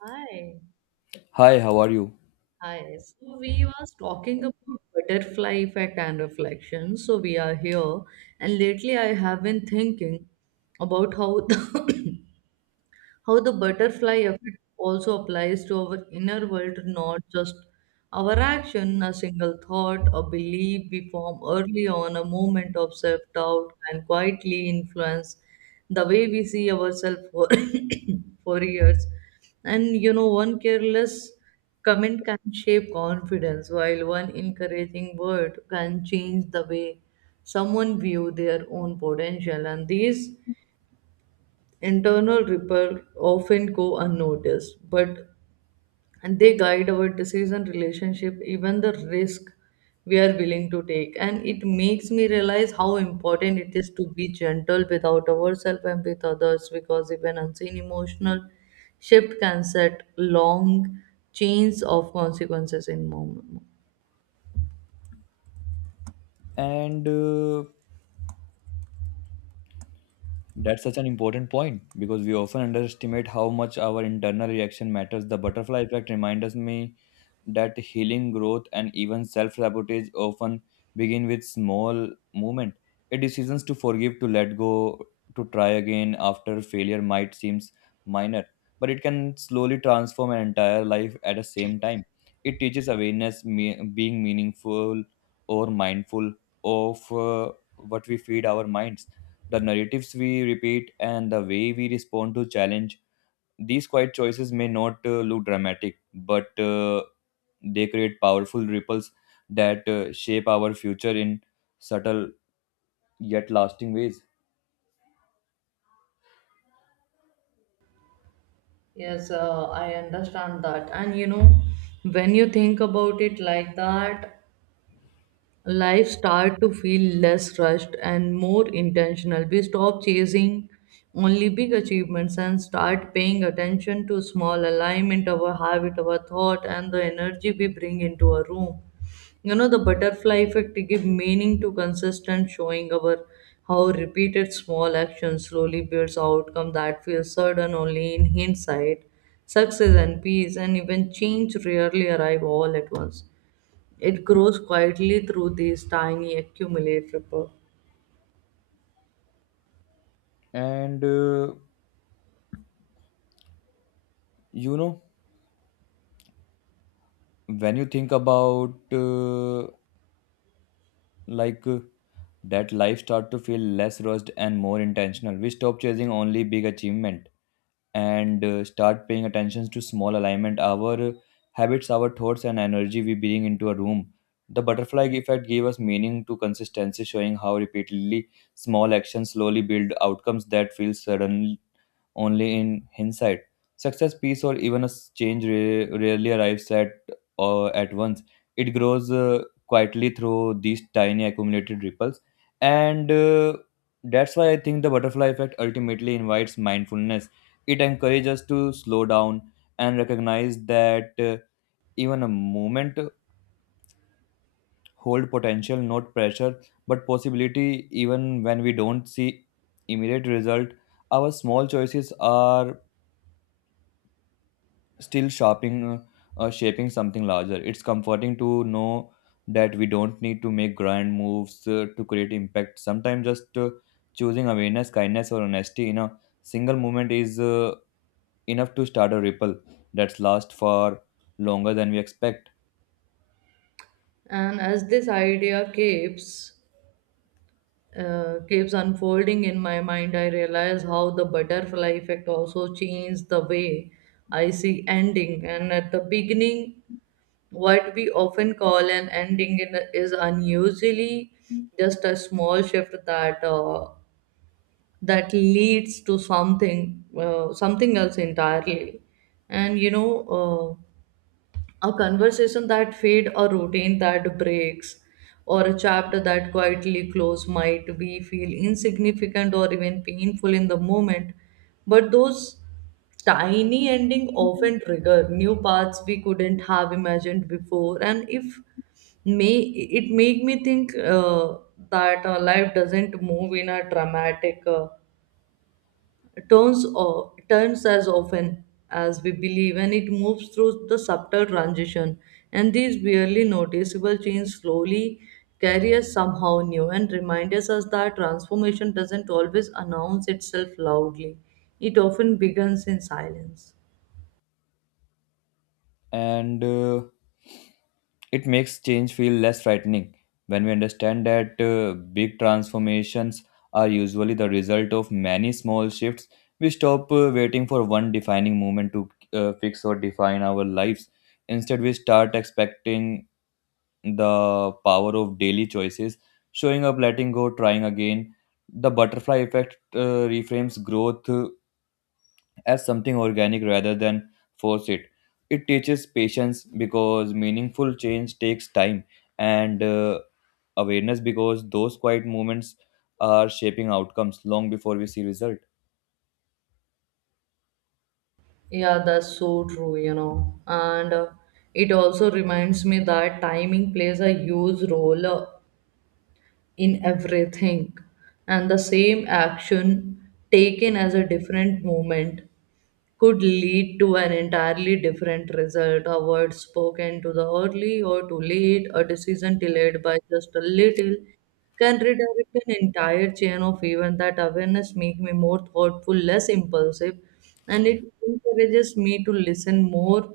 Hi. Hi, how are you? Hi. So we was talking about butterfly effect and reflection. So we are here, and lately I have been thinking about how the how the butterfly effect also applies to our inner world, not just our action, a single thought, a belief we form early on, a moment of self doubt can quietly influence the way we see ourselves for years. And one careless comment can shape confidence, while one encouraging word can change the way someone view their own potential. And these internal ripples often go unnoticed, but they guide our decision, relationship, even the risk we are willing to take. And it makes me realize how important it is to be gentle without ourselves and with others because even unseen emotional shift can set long chains of consequences in moment. And That's such an important point because we often underestimate how much our internal reaction matters. The butterfly effect reminds me that healing, growth, and even self sabotage often begin with small movement. A decisions to forgive, to let go, to try again after failure might seem minor, but it can slowly transform an entire life at the same time. It teaches awareness, being meaningful or mindful of what we feed our minds, the narratives we repeat, and the way we respond to challenge. These quiet choices may not look dramatic, but they create powerful ripples that shape our future in subtle yet lasting ways. Yes, I understand that. And you know, when you think about it like that, life start to feel less rushed and more intentional, we stop chasing only big achievements and start paying attention to small alignment, our habit, our thought, and the energy we bring into a room. You know the butterfly effect give meaning to consistent showing our how repeated small actions slowly builds outcome that feels sudden only in hindsight. Success and peace and even change rarely arrive all at once, it grows quietly through these tiny accumulate ripple. And uh, you know, when you think about like uh, that life start to feel less rushed and more intentional. We stop chasing only big achievement, and start paying attention to small alignment, our habits, our thoughts, and energy we bring into a room. The butterfly effect gave us meaning to consistency, showing how repeatedly small actions slowly build outcomes that feel sudden only in hindsight. Success, peace, or even change rarely arrives at once. It grows quietly through these tiny accumulated ripples, and that's why I think the butterfly effect ultimately invites mindfulness. It encourages us to slow down and recognize that even a moment hold potential, not pressure, but possibility. Even when we don't see immediate result, our small choices are still shopping shaping something larger. It's comforting to know that we don't need to make grand moves to create impact. Sometimes just choosing awareness, kindness, or honesty in a single moment is enough to start a ripple that's last for longer than we expect. And as this idea keeps keeps unfolding in my mind, I realize how the butterfly effect also changed the way I see ending. And at the beginning, what we often call an ending in is unusually just a small shift that leads to something something else entirely. And you know. A conversation that fade, a routine that breaks, or a chapter that quietly close might be feel insignificant or even painful in the moment, but those tiny ending often trigger new paths we couldn't have imagined before. And if may it make me think that life doesn't move in a dramatic turns or turns as often as we believe, and it moves through the subtle transition, and these barely noticeable changes slowly carry us somehow new and remind us that transformation doesn't always announce itself loudly, it often begins in silence. And It makes change feel less frightening when we understand that big transformations are usually the result of many small shifts. We stop waiting for one defining moment to fix or define our lives. Instead, we start expecting the power of daily choices, showing up, letting go, trying again. The butterfly effect reframes growth as something organic rather than force it. It teaches patience because meaningful change takes time, and awareness because those quiet moments are shaping outcomes long before we see result. Yeah, that's so true, you know, and it also reminds me that timing plays a huge role in everything. And the same action taken as a different moment could lead to an entirely different result. A word spoken to the early or too late, a decision delayed by just a little, can redirect an entire chain of events. That awareness makes me more thoughtful, less impulsive, and it encourages me to listen more,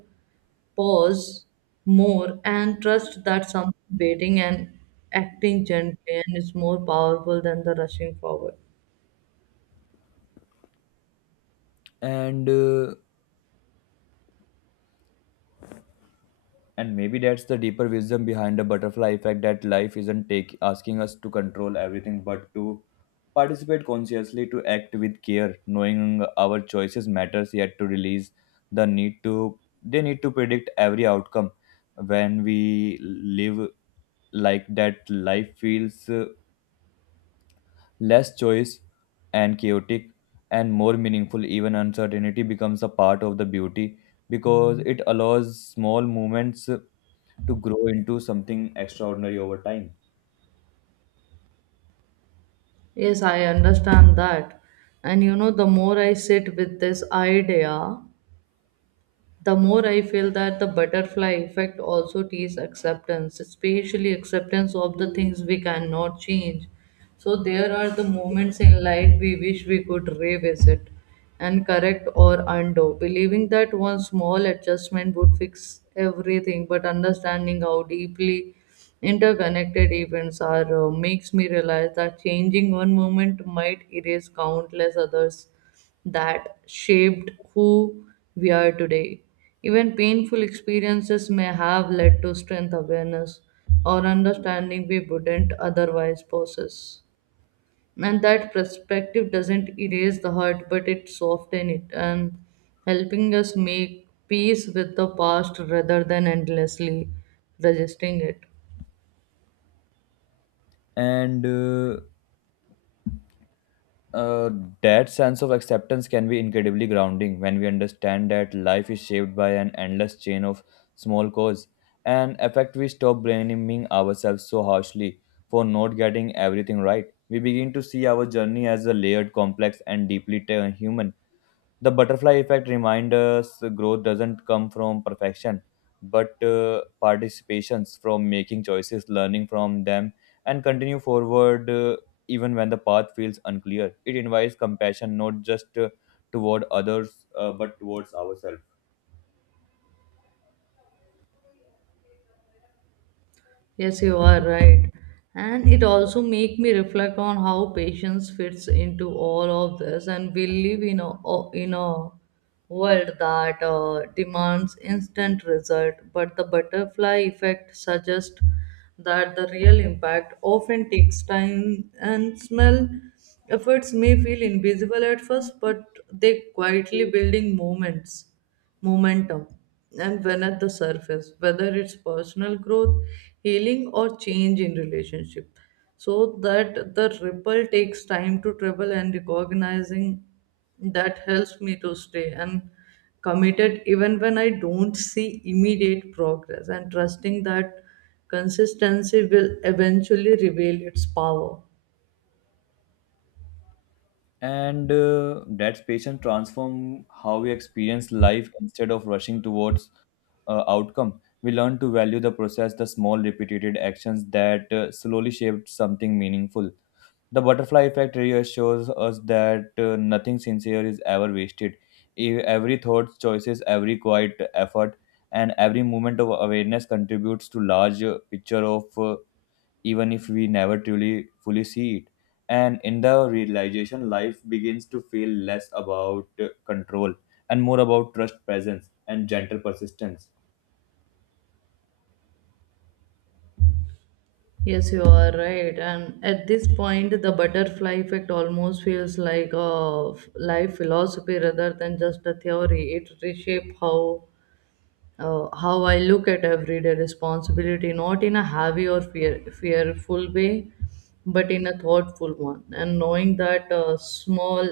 pause more, and trust that someone waiting and acting gently and is more powerful than the rushing forward. And uh, And maybe that's the deeper wisdom behind the butterfly effect, that life isn't take, asking us to control everything but to participate consciously, to act with care, knowing our choices matters, yet to release the need to they need to predict every outcome. When we live like that, life feels less choice and chaotic and more meaningful. Even uncertainty becomes a part of the beauty because it allows small movements to grow into something extraordinary over time. Yes, I understand that. And you know, the more I sit with this idea, the more I feel that the butterfly effect also teaches acceptance, especially acceptance of the things we cannot change. So, there are the moments in life we wish we could revisit and correct or undo, believing that one small adjustment would fix everything, but understanding how deeply interconnected events are makes me realize that changing one moment might erase countless others that shaped who we are today. Even painful experiences may have led to strength awareness or understanding we wouldn't otherwise possess. And that perspective doesn't erase the hurt, but it softens it and helping us make peace with the past rather than endlessly resisting it. And uh, that sense of acceptance can be incredibly grounding. When we understand that life is shaped by an endless chain of small cause and effect, we stop blaming ourselves so harshly for not getting everything right. We begin to see our journey as a layered, complex, and deeply human. The butterfly effect reminds us growth doesn't come from perfection, but participations from making choices, learning from them, and continue forward even when the path feels unclear. It invites compassion, not just toward others, but towards ourselves. Yes, you are right. And it also make me reflect on how patience fits into all of this. And we live in a world that demands instant result. But the butterfly effect suggests that the real impact often takes time and small efforts may feel invisible at first, but they quietly building moments momentum, and when at the surface, whether it's personal growth, healing, or change in relationship. So that the ripple takes time to travel, and recognizing that helps me to stay and committed even when I don't see immediate progress, and trusting that consistency will eventually reveal its power. And That patience transform how we experience life. Instead of rushing towards outcome, we learn to value the process, the small repeated actions that slowly shaped something meaningful. The butterfly effect really shows us that nothing sincere is ever wasted. Every thought, choices, every quiet effort, and every moment of awareness contributes to larger picture of even if we never truly fully see it. And in the realization, life begins to feel less about control and more about trust, presence, and gentle persistence. Yes, you are right. And at this point, the butterfly effect almost feels like life philosophy rather than just a theory. It reshapes how I look at everyday responsibility, not in a heavy or fearful way, but in a thoughtful one. And knowing that small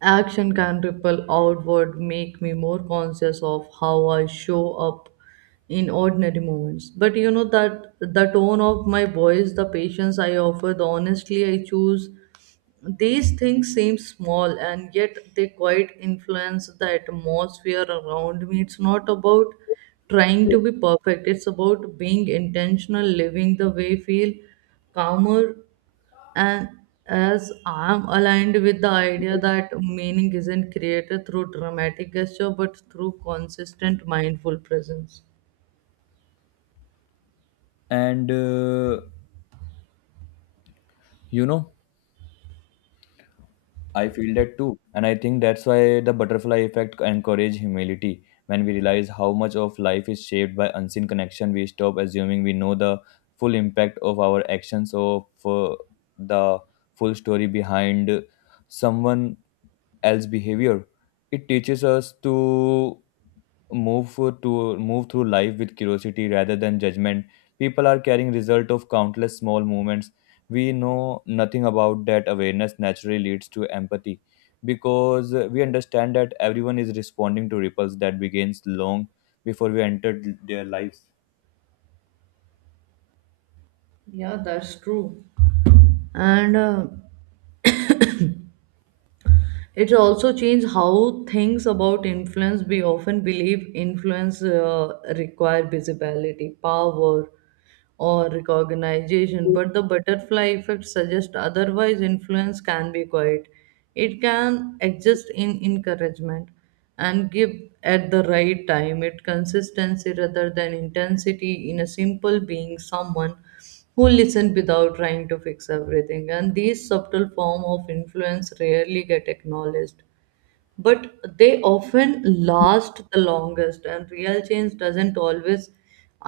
action can ripple outward, make me more conscious of how I show up in ordinary moments. But you know that the tone of my voice, the patience I offer, the honesty I choose, these things seem small and yet they quite influence the atmosphere around me. It's not about trying to be perfect, it's about being intentional, living the way, feel calmer and as I'm aligned with the idea that meaning isn't created through dramatic gesture but through consistent mindful presence. And you know. I feel that too. And I think that's why the butterfly effect encourages humility. When we realize how much of life is shaped by unseen connection, we stop assuming we know the full impact of our actions, or for the full story behind someone else's behavior. It teaches us to move through life with curiosity rather than judgment. People are carrying result of countless small movements we know nothing about. That awareness naturally leads to empathy because we understand that everyone is responding to ripples that begins long before we entered their lives. Yeah, that's true. And It's also changed how things about influence. We often believe influence require visibility, power, or recognition, but the butterfly effect suggests otherwise. Influence can be quiet. It can exist in encouragement and give at the right time. It consistency rather than intensity, in a simple being someone who listen without trying to fix everything, and these subtle form of influence rarely get acknowledged, but they often last the longest, and real change doesn't always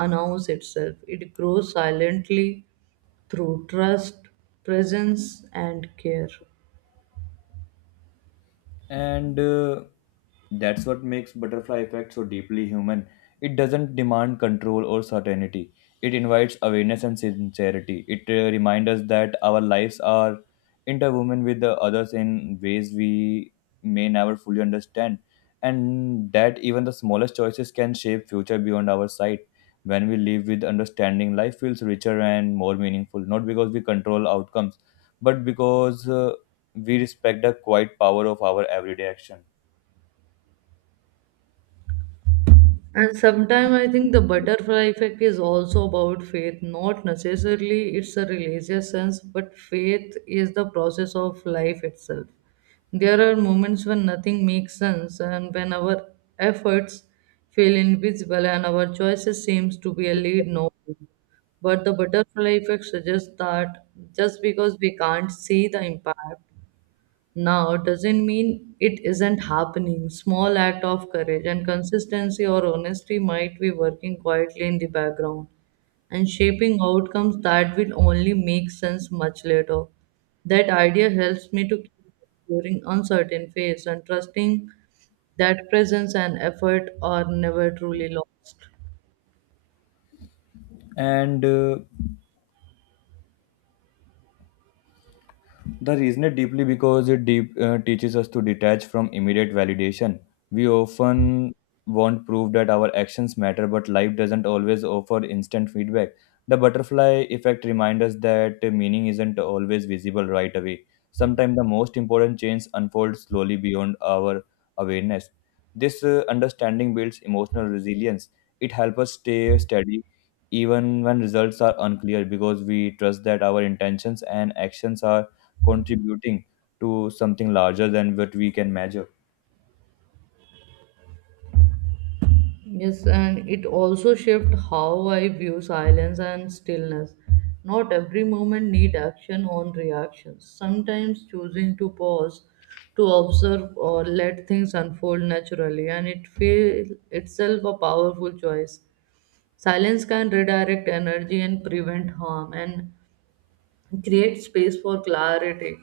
announce itself, it grows silently through trust, presence, and care. And That's what makes butterfly effect so deeply human. It doesn't demand control or certainty. It invites awareness and sincerity. It reminds us that our lives are interwoven with the others in ways we may never fully understand, and that even the smallest choices can shape future beyond our sight. When we live with understanding, life feels richer and more meaningful, not because we control outcomes, but because we respect the quiet power of our everyday action. And sometimes I think the butterfly effect is also about faith, not necessarily it's a religious sense, but faith is the process of life itself. There are moments when nothing makes sense and when our efforts feel invisible and our choices seems to be a lead nowhere. But the butterfly effect suggests that just because we can't see the impact now doesn't mean it isn't happening. Small act of courage and consistency or honesty might be working quietly in the background and shaping outcomes that will only make sense much later. That idea helps me to keep exploring uncertain phase and trusting that presence and effort are never truly lost. And The reason is deeply because it teaches us to detach from immediate validation. We often want proof that our actions matter, but life doesn't always offer instant feedback. The butterfly effect reminds us that meaning isn't always visible right away. Sometimes the most important change unfolds slowly beyond our awareness. This understanding builds emotional resilience. It helps us stay steady even when results are unclear because we trust that our intentions and actions are contributing to something larger than what we can measure. Yes, and it also shifted how I view silence and stillness. Not every moment need action on reactions. Sometimes choosing to pause, to observe or let things unfold naturally, and it feel itself a powerful choice. Silence can redirect energy and prevent harm, and create space for clarity.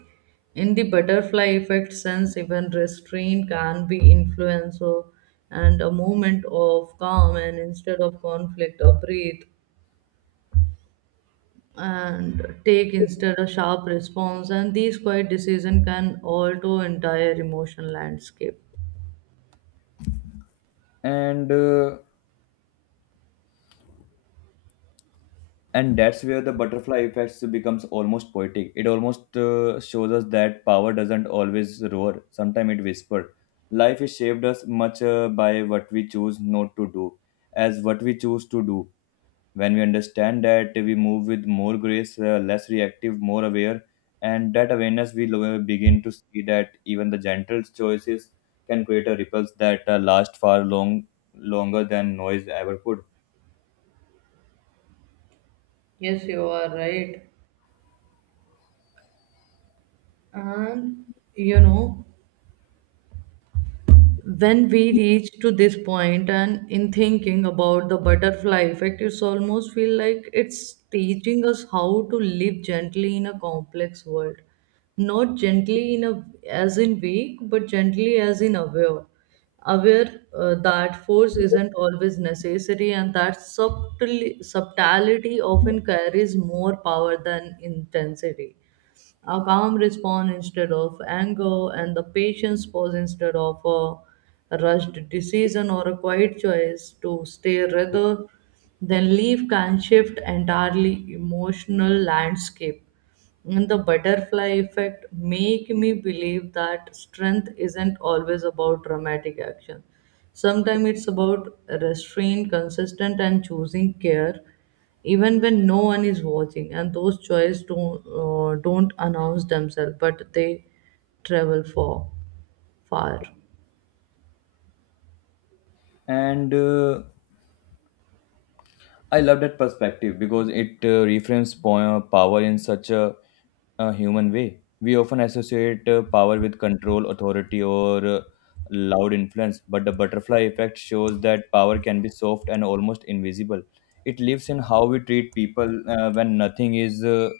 In the butterfly effect sense, even restraint can be influencer, and a moment of calm and instead of conflict, a breathe and take instead a sharp response. And these quiet decision can alter entire emotional landscape. And uh, and that's where the butterfly effects becomes almost poetic. It almost shows us that power doesn't always roar. Sometimes it whispers. Life is shaped as much by what we choose not to do as what we choose to do. When we understand that, we move with more grace, less reactive, more aware, and that awareness we begin to see that even the gentle choices can create a ripples that last far longer than noise ever could. Yes, you are right. And you know, when we reach to this point and in thinking about the butterfly effect, it's almost feel like it's teaching us how to live gently in a complex world, not gently in a as in weak but gently as in aware, aware that force isn't always necessary and that subtlety often carries more power than intensity. A calm response instead of anger, and the patience pause instead of a rushed decision, or a quiet choice to stay rather than leave can shift entirely emotional landscape. And the butterfly effect make me believe that strength isn't always about dramatic action. Sometimes it's about restraint, consistent, and choosing care even when no one is watching, and those joys don't announce themselves, but they travel for far. And I love that perspective because it reframes power in such a human way. We often associate power with control, authority, or loud influence, but the butterfly effect shows that power can be soft and almost invisible. It lives in how we treat people when nothing is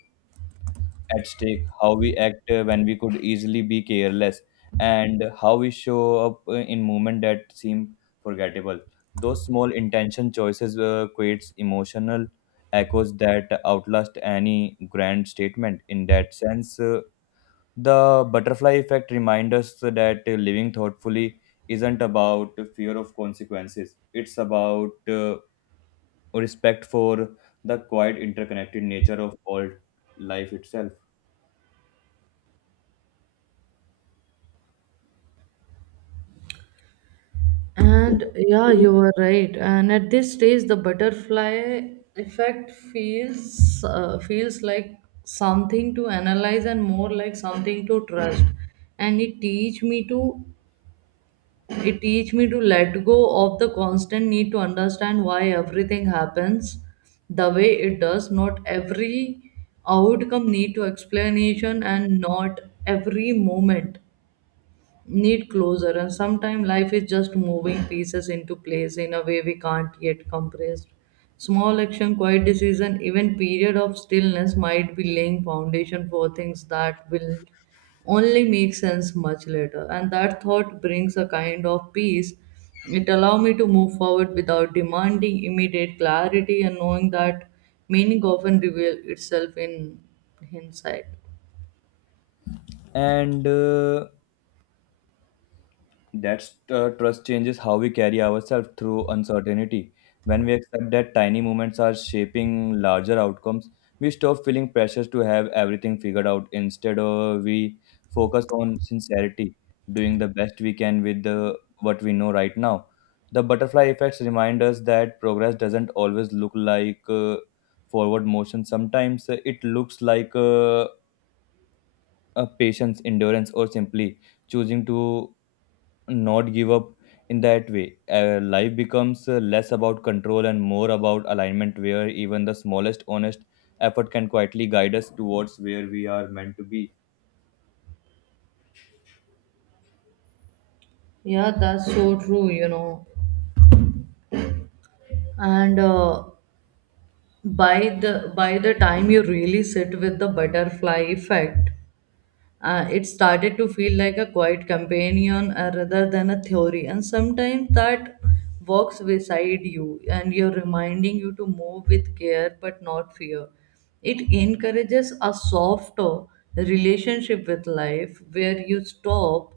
at stake, how we act when we could easily be careless, and how we show up in moments that seem forgettable. Those small intention choices creates emotional echoes that outlast any grand statement. In that sense, the butterfly effect reminds us that living thoughtfully isn't about fear of consequences. It's about respect for the quite interconnected nature of all life itself. And yeah, you were right, and at this stage the butterfly effect feels feels like something to analyze and more like something to trust, and it teach me to let go of the constant need to understand why everything happens the way it does. Not every outcome need to explanation, and not every moment need closure, and sometimes life is just moving pieces into place in a way we can't yet compress. Small action, quiet decision, even period of stillness might be laying foundation for things that will only make sense much later, and that thought brings a kind of peace. It allows me to move forward without demanding immediate clarity and knowing that meaning often reveals itself in hindsight. And That's trust changes how we carry ourselves through uncertainty. When we accept that tiny moments are shaping larger outcomes, we stop feeling pressures to have everything figured out. Instead, we focus on sincerity, doing the best we can with the, what we know right now. The butterfly effects remind us that progress doesn't always look like forward motion. Sometimes it looks like patience, endurance, or simply choosing to not give up. In that way, uh, life becomes less about control and more about alignment, where even the smallest honest effort can quietly guide us towards where we are meant to be. Yeah, that's so true, you know. And By the time you really sit with the butterfly effect, it started to feel like a quiet companion rather than a theory, and sometimes that walks beside you and you're reminding you to move with care but not fear. It encourages a softer relationship with life where you stop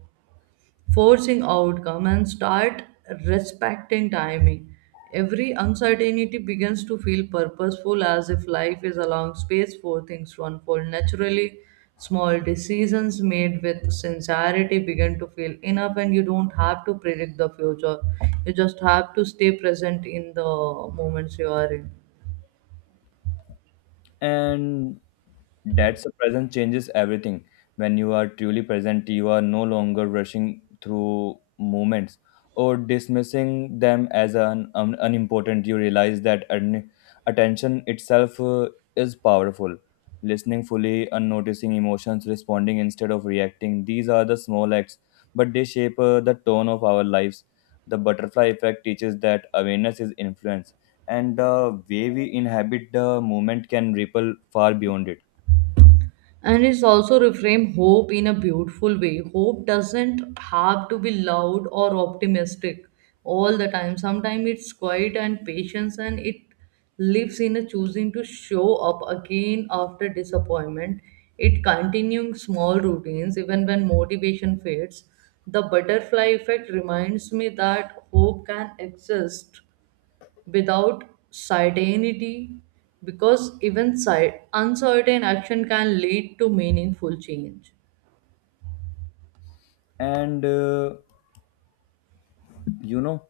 forcing outcome and start respecting timing. Every uncertainty begins to feel purposeful as if life is allowing space for things to unfold naturally. Small decisions made with sincerity begin to feel enough, and you don't have to predict the future. You just have to stay present in the moments you are in. And that's the present changes everything. When you are truly present, you are no longer rushing through moments or dismissing them as unimportant. You realize that attention itself is powerful. Listening fully and noticing emotions, responding instead of reacting. These are the small acts, but they shape the tone of our lives. The butterfly effect teaches that awareness is influence, and the way we inhabit the moment can ripple far beyond it. And it's also reframe hope in a beautiful way. Hope doesn't have to be loud or optimistic all the time, sometimes it's quiet and patience, and it lives in a choosing to show up again after disappointment, it continuing small routines even when motivation fades. The butterfly effect reminds me that hope can exist without certainty because even uncertain action can lead to meaningful change. And you know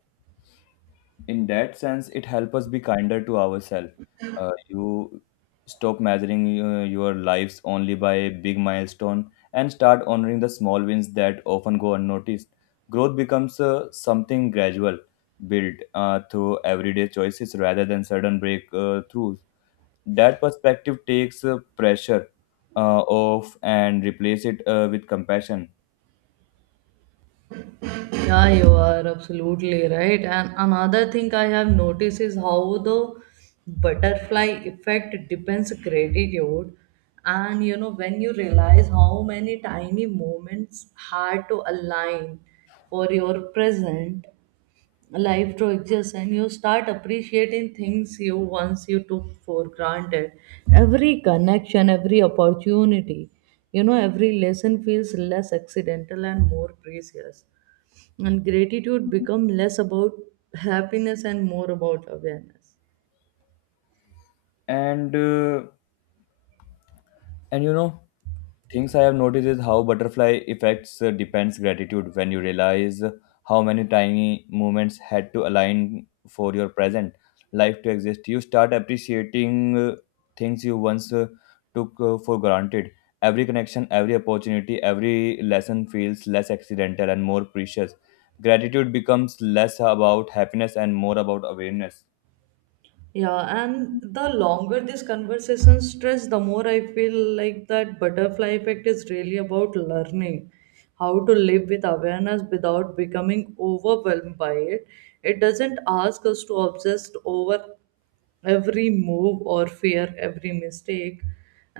in that sense it helps us be kinder to ourselves. You stop measuring your lives only by big milestone and start honoring the small wins that often go unnoticed. Growth becomes something gradual, built through everyday choices rather than sudden breakthroughs. That perspective takes pressure off and replace it with compassion. Yeah, you are absolutely right. And another thing I have noticed is how the butterfly effect depends gratitude. And you know, when you realize how many tiny moments had to align for your present, life to exist, and you start appreciating things you once you took for granted, every connection, every opportunity, you know, every lesson feels less accidental and more precious, and gratitude become less about happiness and more about awareness. And uh, and you know, things I have noticed is how butterfly effects depends gratitude. When you realize how many tiny movements had to align for your present life to exist, you start appreciating things you once took for granted. Every connection, every opportunity, every lesson feels less accidental and more precious. Gratitude becomes less about happiness and more about awareness. Yeah, and the longer this conversation stretch, the more I feel like that butterfly effect is really about learning how to live with awareness without becoming overwhelmed by it. It doesn't ask us to obsess over every move or fear every mistake,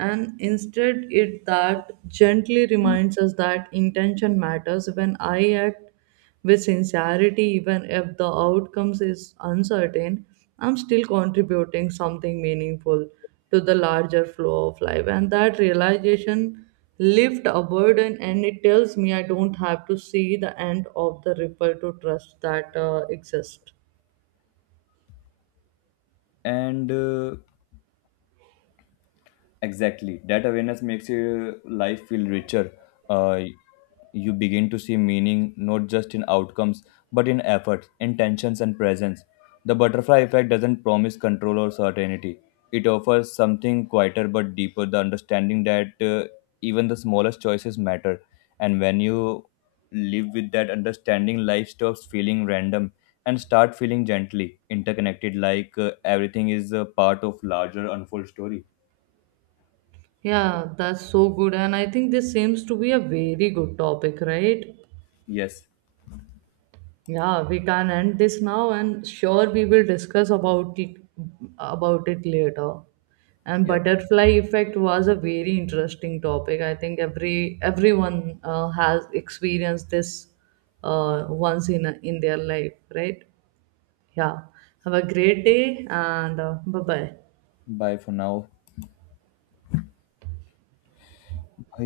and instead it that gently reminds us that intention matters. When I act with sincerity even if the outcomes is uncertain, I'm still contributing something meaningful to the larger flow of life, and that realization lift a burden, and it tells me I don't have to see the end of the ripple to trust that exists. And Exactly. That awareness makes your life feel richer. Uh, you begin to see meaning not just in outcomes, but in efforts, intentions, and presence. The butterfly effect doesn't promise control or certainty. It offers something quieter but deeper, the understanding that even the smallest choices matter. And when you live with that understanding, life stops feeling random and start feeling gently interconnected, like everything is a part of larger unfold story. Yeah, that's so good. And I think this seems to be a very good topic, right? Yes. Yeah, we can end this now and sure we will discuss about it later. And Yes. butterfly effect was a very interesting topic. I think everyone has experienced this once in in their life, right? Yeah. Have a great day, and bye bye. Bye for now.